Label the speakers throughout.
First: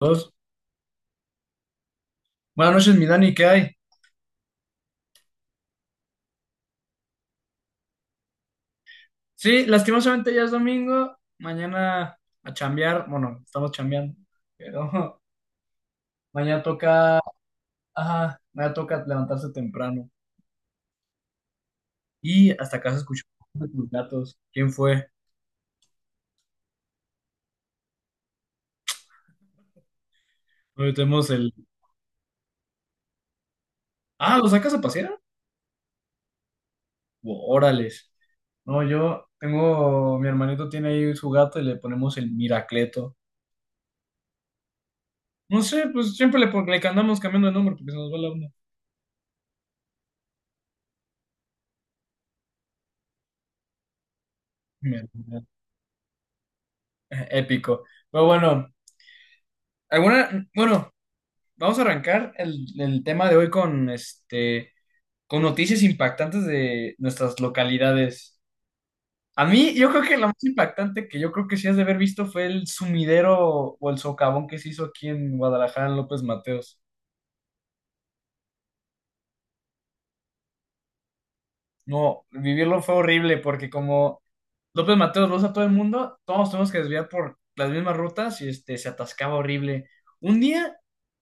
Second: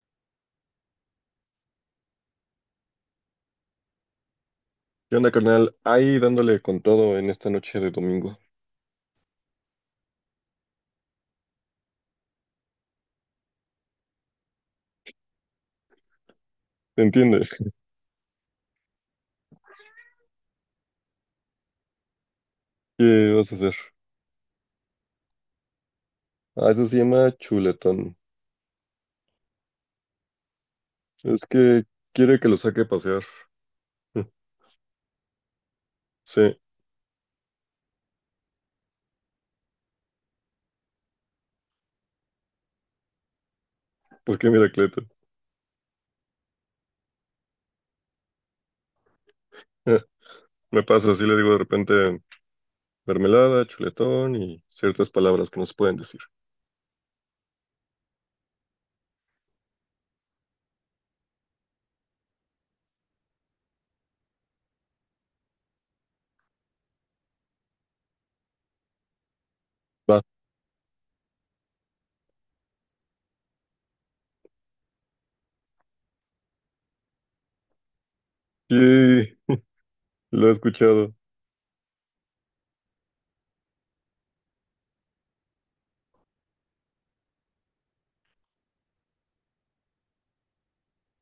Speaker 1: Dos. Buenas noches, mi Dani, ¿qué hay?
Speaker 2: ¿Qué onda, carnal? Ahí dándole con todo en esta noche de domingo.
Speaker 1: Sí, lastimosamente ya es domingo. Mañana a chambear. Bueno, estamos chambeando. Pero mañana
Speaker 2: ¿Te
Speaker 1: toca.
Speaker 2: entiende?
Speaker 1: Ajá, mañana toca levantarse temprano. Y hasta acá se escuchó
Speaker 2: ¿Qué vas a
Speaker 1: de
Speaker 2: hacer?
Speaker 1: tus gatos. ¿Quién fue?
Speaker 2: Ah, eso se llama chuletón.
Speaker 1: Hoy tenemos
Speaker 2: Es
Speaker 1: el.
Speaker 2: que quiere que lo saque a pasear.
Speaker 1: Ah, ¿lo sacas a pasear?
Speaker 2: Sí,
Speaker 1: Órales. No, yo tengo. Mi hermanito tiene ahí su gato y le ponemos el Miracleto.
Speaker 2: porque mira, Cleto.
Speaker 1: No sé, pues siempre le andamos cambiando de nombre porque se nos va la onda.
Speaker 2: Me pasa, así le digo de repente mermelada, chuletón y
Speaker 1: Mira,
Speaker 2: ciertas palabras que no se pueden decir.
Speaker 1: épico. Pero bueno, alguna. Bueno. Vamos a arrancar el tema de hoy con noticias impactantes de nuestras localidades. A mí, yo creo que
Speaker 2: Va.
Speaker 1: la más impactante que yo creo que sí has de haber visto fue el sumidero o el socavón que se hizo aquí en Guadalajara, en López Mateos.
Speaker 2: Sí, lo he escuchado.
Speaker 1: No, vivirlo fue horrible porque como López Mateos, vos a todo el mundo, todos tenemos que desviar por las mismas rutas y se atascaba horrible. Un día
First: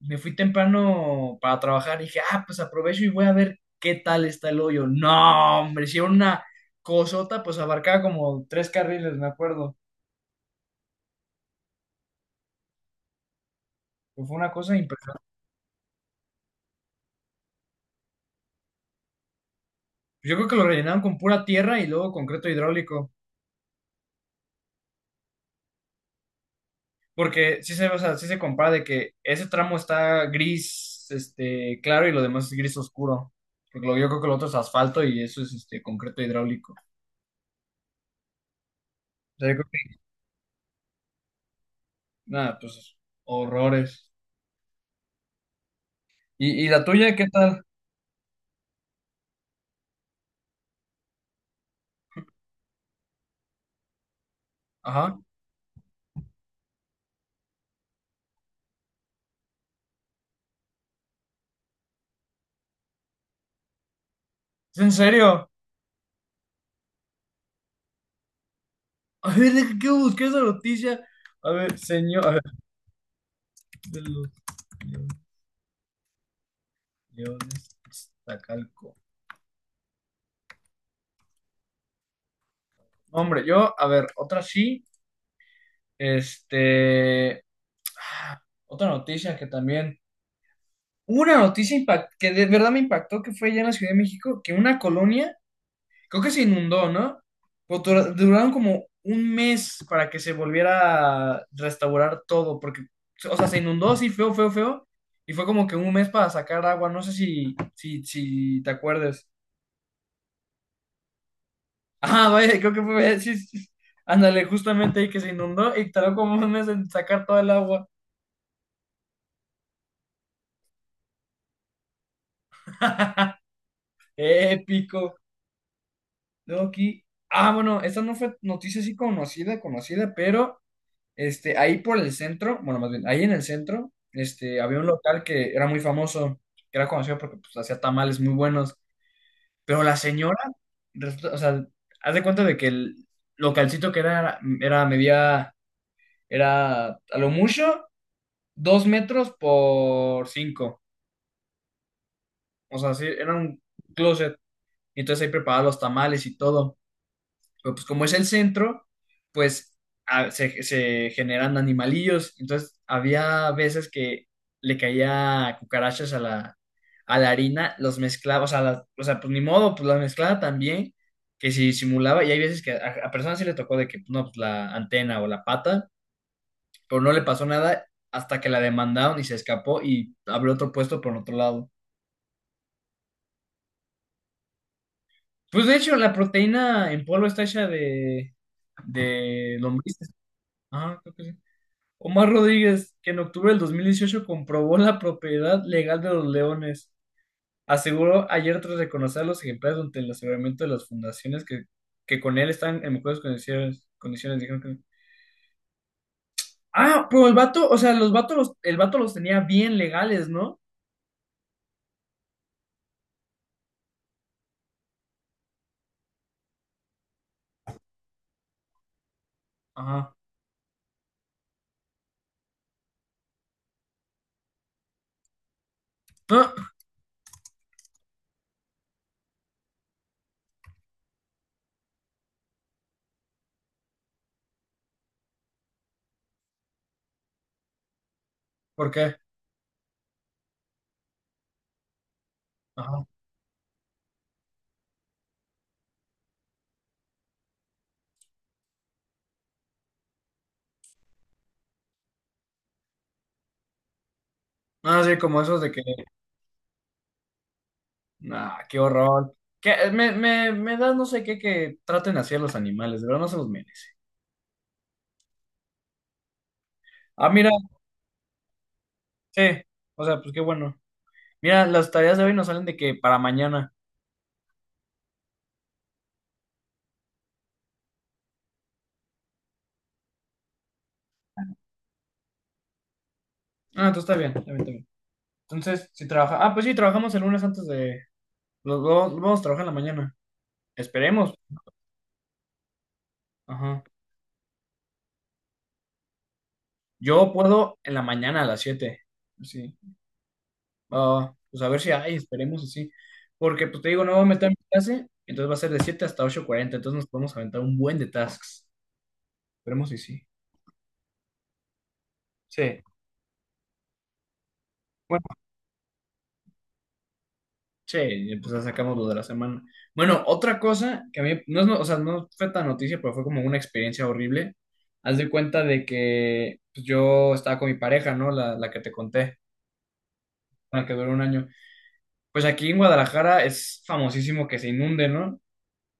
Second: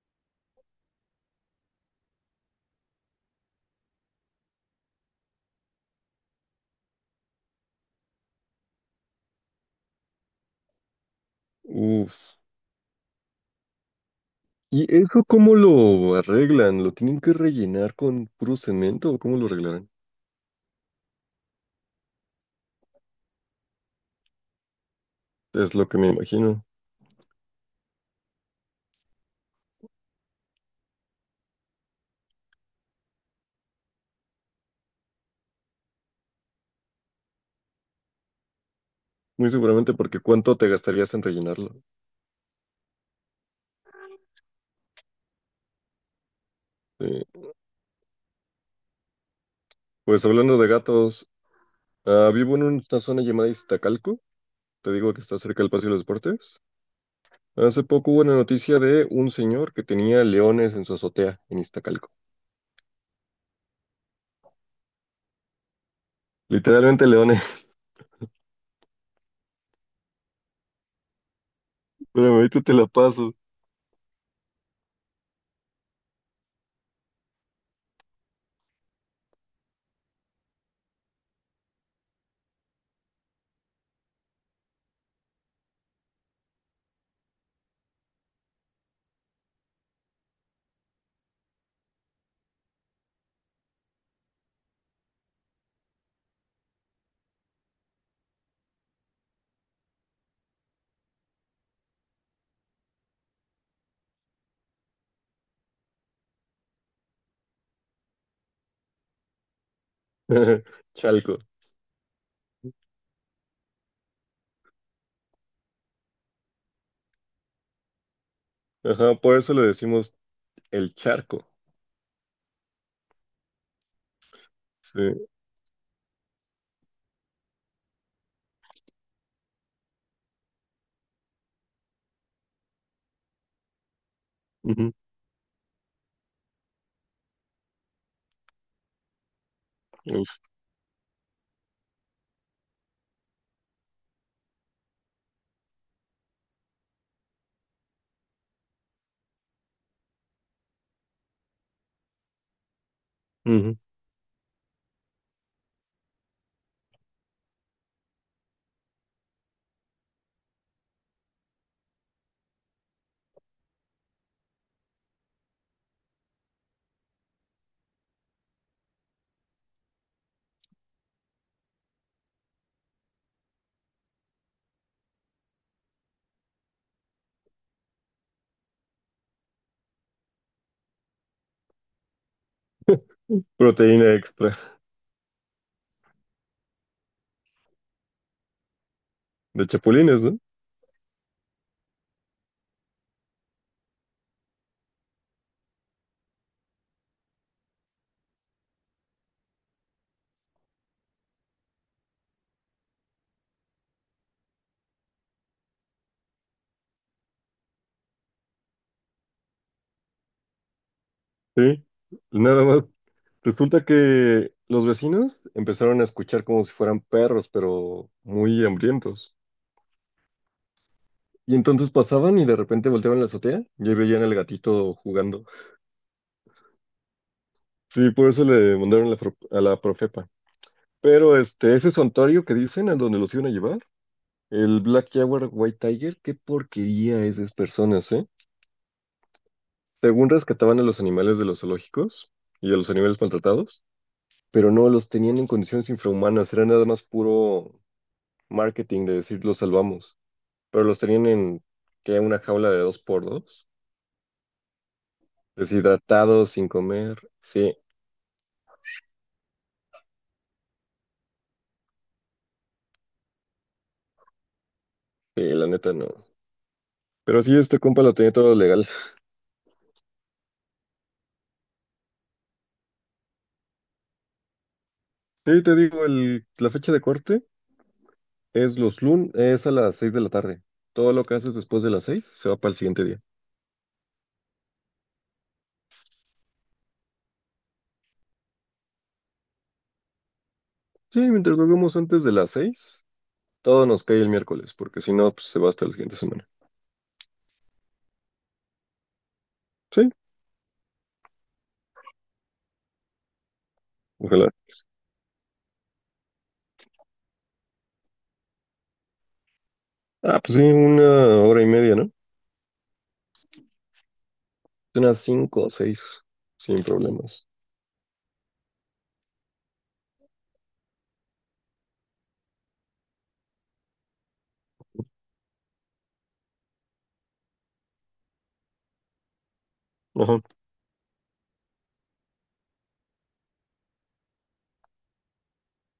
Speaker 1: me fui temprano para trabajar y dije, ah, pues aprovecho y voy a ver qué tal está el hoyo. No, hombre, hicieron una cosota, pues abarcaba como tres carriles, me acuerdo.
Speaker 2: Uf.
Speaker 1: Pues, fue una cosa
Speaker 2: ¿Y
Speaker 1: impresionante.
Speaker 2: eso cómo lo arreglan? ¿Lo tienen que rellenar con puro cemento o cómo lo arreglarán?
Speaker 1: Yo creo que lo rellenaron con pura tierra y luego concreto hidráulico.
Speaker 2: Es lo que me imagino.
Speaker 1: Porque sí se, o sea, sí se compara de que ese tramo está gris, claro, y lo demás es gris oscuro. Porque yo creo que lo otro es asfalto y eso es este concreto hidráulico. O sea,
Speaker 2: Muy
Speaker 1: yo creo
Speaker 2: seguramente
Speaker 1: que,
Speaker 2: porque ¿cuánto te gastarías en rellenarlo?
Speaker 1: nada, pues horrores. ¿Y la tuya qué
Speaker 2: Sí.
Speaker 1: tal?
Speaker 2: Pues hablando de gatos, ah, vivo en una zona llamada Iztacalco, te digo
Speaker 1: Ajá.
Speaker 2: que está cerca del Paseo de los Deportes. Hace poco hubo una noticia de un señor que tenía leones en su azotea en Iztacalco.
Speaker 1: ¿Es en serio?
Speaker 2: Literalmente leones,
Speaker 1: A ver, deja que busqué esa noticia. A ver, señor,
Speaker 2: pero
Speaker 1: a ver,
Speaker 2: ahorita te la paso.
Speaker 1: de los guiones Iztacalco. No, hombre, yo, a ver, otra sí, este, ah, otra noticia que también hubo. Una noticia que de verdad me impactó, que fue allá en la Ciudad de México, que una colonia, creo que se inundó, ¿no? Pero duraron como un mes para que se volviera a restaurar todo, porque, o sea, se inundó así feo, feo, feo, y fue como que un mes para sacar agua, no sé si te acuerdes.
Speaker 2: Chalco.
Speaker 1: Ah, vaya, creo que fue, sí, sí, sí. Ándale, justamente ahí que se inundó y tardó como un mes en sacar toda el agua.
Speaker 2: Ajá, por eso le decimos el charco.
Speaker 1: Épico.
Speaker 2: Sí.
Speaker 1: Luego aquí, bueno, esta no fue noticia así conocida, conocida, pero ahí por el centro, bueno, más bien, ahí en el centro, había un
Speaker 2: Ujú,
Speaker 1: local que era muy famoso, que era conocido porque pues, hacía tamales muy buenos, pero la señora, o sea, haz de cuenta de que el localcito que era, medía, era a lo mucho, dos metros por cinco, o sea, sí, era un
Speaker 2: ujú.
Speaker 1: closet, y entonces ahí preparaba los tamales y todo. Pero pues como es el centro, pues se generan animalillos. Entonces había veces que le caía cucarachas a la harina, los mezclaba, o sea, o sea, pues ni modo, pues las mezclaba también, que si simulaba, y hay veces que a personas sí le tocó de que, no, pues la antena o la pata, pero no le pasó nada hasta que la demandaron y se escapó y abrió otro puesto por otro lado.
Speaker 2: Proteína extra
Speaker 1: Pues de hecho, la proteína en polvo está hecha de
Speaker 2: de
Speaker 1: lombrices.
Speaker 2: chapulines, ¿no?
Speaker 1: Ah, creo que sí. Omar Rodríguez, que en octubre del 2018 comprobó la propiedad legal de los leones, aseguró ayer tras reconocer a los ejemplares durante el aseguramiento de las fundaciones que con él están en mejores condiciones. Condiciones dijeron no. Ah, pero el vato, o sea, los vatos, el vato los tenía bien legales, ¿no?
Speaker 2: Sí. Nada más. Resulta que los vecinos empezaron a escuchar como si fueran perros, pero muy hambrientos.
Speaker 1: Ajá.
Speaker 2: Y entonces pasaban y de repente volteaban la azotea y ahí veían al gatito jugando.
Speaker 1: Ah,
Speaker 2: Sí, por eso le mandaron la a la profepa. Pero este, ese santuario que dicen, a donde los iban a llevar, el Black Jaguar White Tiger, qué porquería es de esas personas, ¿eh?
Speaker 1: ¿por qué?
Speaker 2: Según rescataban a los animales de los zoológicos y a los
Speaker 1: Ajá.
Speaker 2: animales maltratados, pero no los tenían en condiciones infrahumanas, era nada más puro marketing de decir los salvamos. Pero los tenían en que una jaula de dos por dos,
Speaker 1: Ah, sí, como esos de que,
Speaker 2: deshidratados, sin comer. Sí,
Speaker 1: nah, qué horror. Que me da no sé qué que traten así a los animales, de verdad no se los merece.
Speaker 2: sí, la neta no.
Speaker 1: Ah,
Speaker 2: Pero
Speaker 1: mira,
Speaker 2: sí, este compa lo tenía todo legal.
Speaker 1: sí, o sea, pues qué bueno. Mira, las tareas de hoy nos salen de que para mañana.
Speaker 2: Sí, te digo, el, la fecha de corte es los lunes, es a las 6 de la tarde. Todo lo que haces después de las 6 se va para el siguiente día.
Speaker 1: Ah, entonces está bien, está bien, está bien. Entonces, si trabaja. Ah, pues sí, trabajamos el lunes antes de. Los dos vamos a trabajar en la mañana.
Speaker 2: Sí,
Speaker 1: Esperemos.
Speaker 2: mientras lo hagamos antes de las 6,
Speaker 1: Ajá.
Speaker 2: todo nos cae el miércoles, porque si no, pues se va hasta la siguiente semana.
Speaker 1: Yo puedo en la mañana a las 7. Sí.
Speaker 2: Sí,
Speaker 1: Ah, pues a ver si hay, esperemos así. Porque, pues te digo, no voy a meter
Speaker 2: ojalá.
Speaker 1: mi clase, entonces va a ser de 7 hasta 8:40. Entonces nos podemos aventar un buen de tasks. Esperemos si sí.
Speaker 2: Ah, pues sí, una hora y media, ¿no?
Speaker 1: Sí.
Speaker 2: Unas cinco o seis, sin problemas.
Speaker 1: Sí, pues ya sacamos lo de la semana. Bueno, otra cosa que a mí, no es, o sea, no fue tan noticia, pero fue como una experiencia horrible. Haz de cuenta de que pues, yo estaba con mi pareja, ¿no? La que te conté,
Speaker 2: Ajá,
Speaker 1: la que duró un año. Pues aquí en Guadalajara es famosísimo que se inunde, ¿no?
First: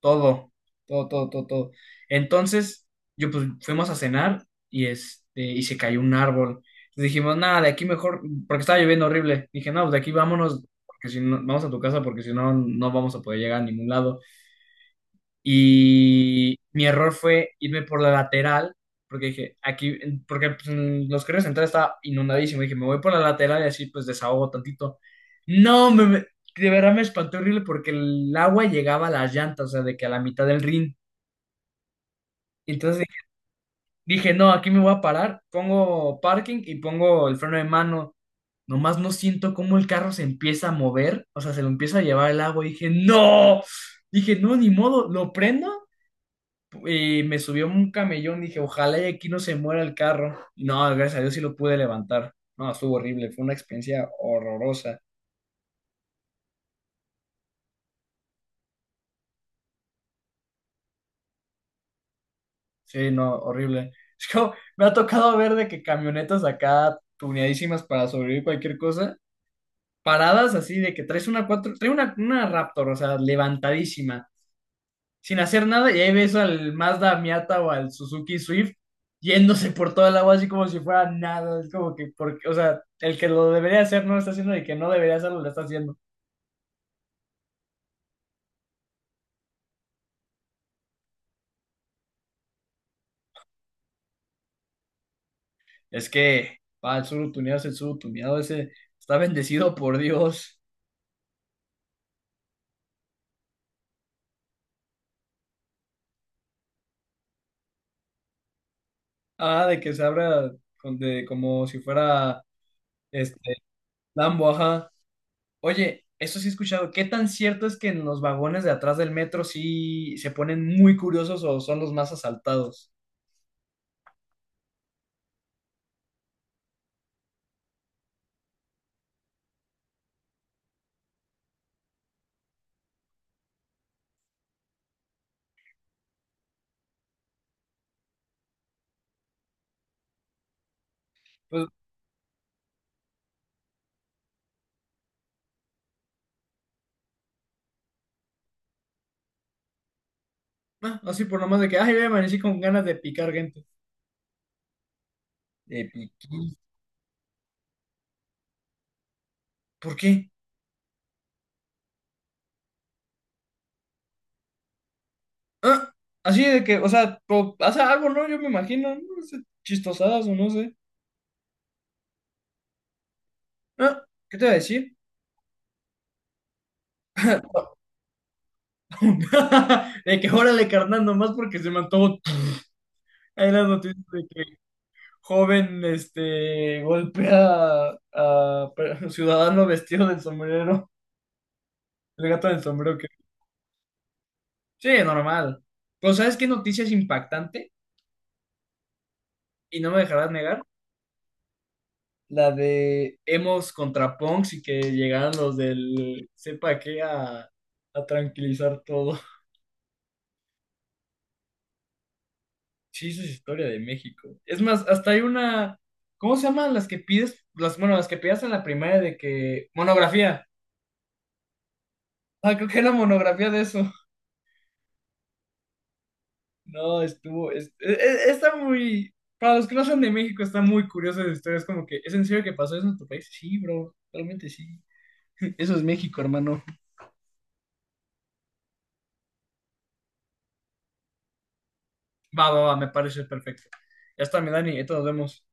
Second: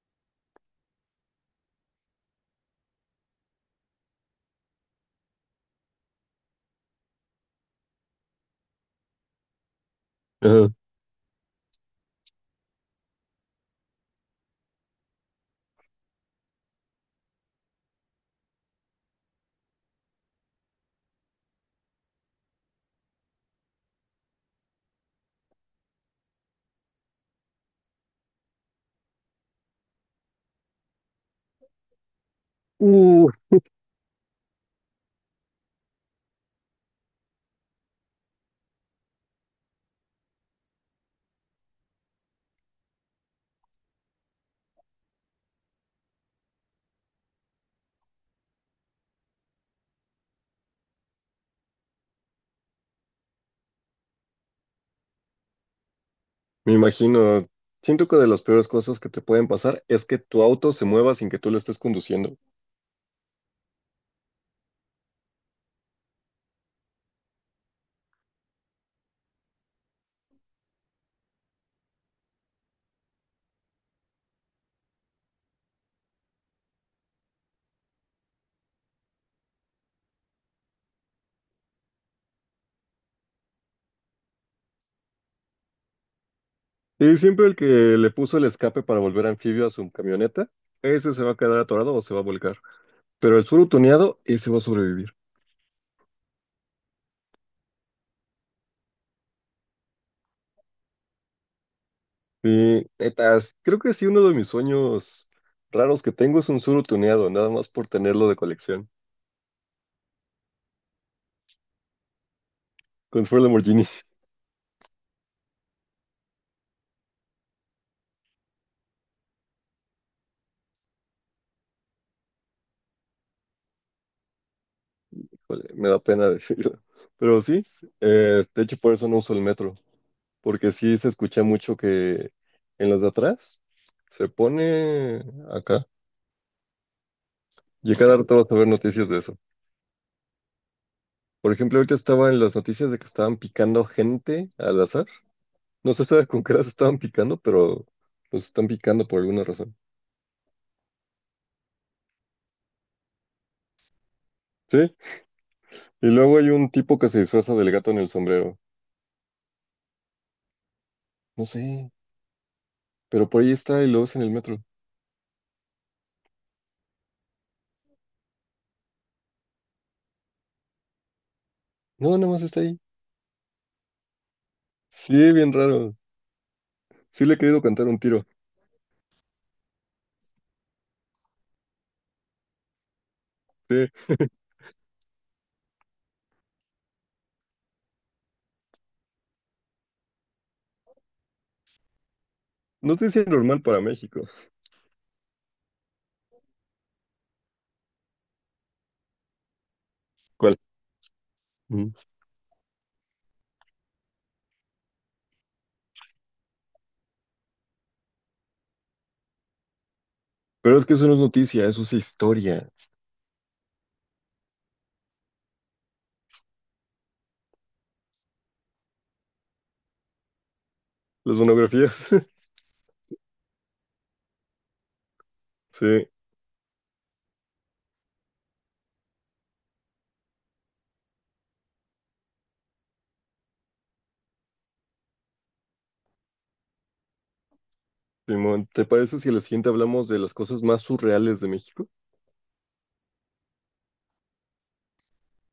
Speaker 1: Todo, todo, todo, todo, todo. Entonces, yo pues fuimos a cenar y y se cayó un árbol. Entonces dijimos, nada, de aquí mejor, porque estaba lloviendo horrible. Dije, no, pues de aquí vámonos,
Speaker 2: ajá.
Speaker 1: porque si no, vamos a tu casa, porque si no, no vamos a poder llegar a ningún lado. Y mi error fue irme por la lateral, porque dije, aquí, porque pues, en los carriles centrales estaba inundadísimo. Dije, me voy por la lateral y así pues desahogo tantito. No, de verdad me espanté horrible porque el agua llegaba a las llantas, o sea, de que a la mitad del ring. Entonces dije,
Speaker 2: Uh,
Speaker 1: dije, no, aquí me voy a parar, pongo parking y pongo el freno de mano. Nomás no siento cómo el carro se empieza a mover, o sea, se lo empieza a llevar el agua. Y dije, no, ni modo, lo prendo. Y me subió un camellón, dije, ojalá y aquí no se muera el carro. Y no, gracias a Dios sí lo pude levantar. No, estuvo horrible, fue una experiencia horrorosa.
Speaker 2: me imagino, siento que de las peores cosas que te pueden pasar es que tu auto se mueva sin que tú lo estés conduciendo.
Speaker 1: Sí, no, horrible. Es como, me ha tocado ver de que camionetas acá tuneadísimas para sobrevivir cualquier cosa, paradas así de que traes una cuatro, trae una Raptor, o sea, levantadísima, sin hacer nada, y ahí ves al Mazda Miata o al Suzuki Swift yéndose por toda el agua así como si fuera nada. Es como que, porque, o sea, el que lo debería hacer no lo está haciendo y el que no debería hacerlo lo está haciendo.
Speaker 2: Y siempre el que le puso el escape para volver anfibio a su camioneta, ese se va a quedar atorado o se va a volcar. Pero el surutoneado, ese va a sobrevivir.
Speaker 1: Es que, va, el surutuneado es el surutuneado, ese está bendecido por Dios.
Speaker 2: Y netas, creo que sí, uno de mis sueños raros que tengo es un surutoneado, nada más por tenerlo de colección.
Speaker 1: Ah, de que se abra como si fuera
Speaker 2: Con su
Speaker 1: este
Speaker 2: Lamborghini.
Speaker 1: Lambo, ajá. Oye, eso sí he escuchado. ¿Qué tan cierto es que en los vagones de atrás del metro sí se ponen muy curiosos o son los más asaltados?
Speaker 2: Híjole, me da pena decirlo. Pero sí, de hecho por eso no uso el metro. Porque sí se escucha mucho que en los de atrás se pone acá. Y cada rato vas a ver noticias de eso. Por
Speaker 1: Pues
Speaker 2: ejemplo, ahorita estaba en las noticias de que estaban picando gente al azar. No se sabe con qué las estaban picando, pero los están picando por alguna razón.
Speaker 1: ah, así por nomás de que, ay, voy a con ganas de picar gente.
Speaker 2: Sí,
Speaker 1: De
Speaker 2: y luego hay
Speaker 1: piquí.
Speaker 2: un tipo que se disfraza del gato en el sombrero.
Speaker 1: ¿Por qué?
Speaker 2: No sé, pero por ahí está y lo ves en el metro.
Speaker 1: Ah, así de que, o sea, hace algo, ¿no? Yo me imagino, no sé, chistosadas o no sé.
Speaker 2: No, nada más está ahí.
Speaker 1: Ah, ¿qué te voy a decir?
Speaker 2: Sí, bien raro. Sí le he querido cantar un tiro.
Speaker 1: De que órale, carnal, nomás porque se me antojó. Hay las noticias
Speaker 2: Sí,
Speaker 1: de que joven, golpea a ciudadano vestido del sombrero, el gato del sombrero que...
Speaker 2: noticia normal para México.
Speaker 1: Sí, normal. Pero ¿sabes qué noticia es impactante? Y no me dejarás
Speaker 2: ¿Cuál?
Speaker 1: negar. La de Hemos contra Punks y que llegaron los del sepa qué a tranquilizar todo.
Speaker 2: Pero es que eso no es noticia, eso es historia.
Speaker 1: Sí, esa es historia de México. Es más, hasta hay una, ¿cómo se llaman las que pides? Las, bueno, las que pedías en la primaria de que monografía.
Speaker 2: Las monografías.
Speaker 1: Ah, creo que era monografía de eso.
Speaker 2: Sí,
Speaker 1: No, estuvo, está muy, para los que no son de México, está muy curiosa esa historia. Es como que, ¿es en serio que pasó eso en tu país? Sí, bro, realmente sí. Eso es México, hermano.
Speaker 2: Simón, ¿te parece si a la siguiente hablamos de las cosas más surreales de México?
Speaker 1: Va, va, va, me parece perfecto. Ya está, mi Dani, entonces nos vemos.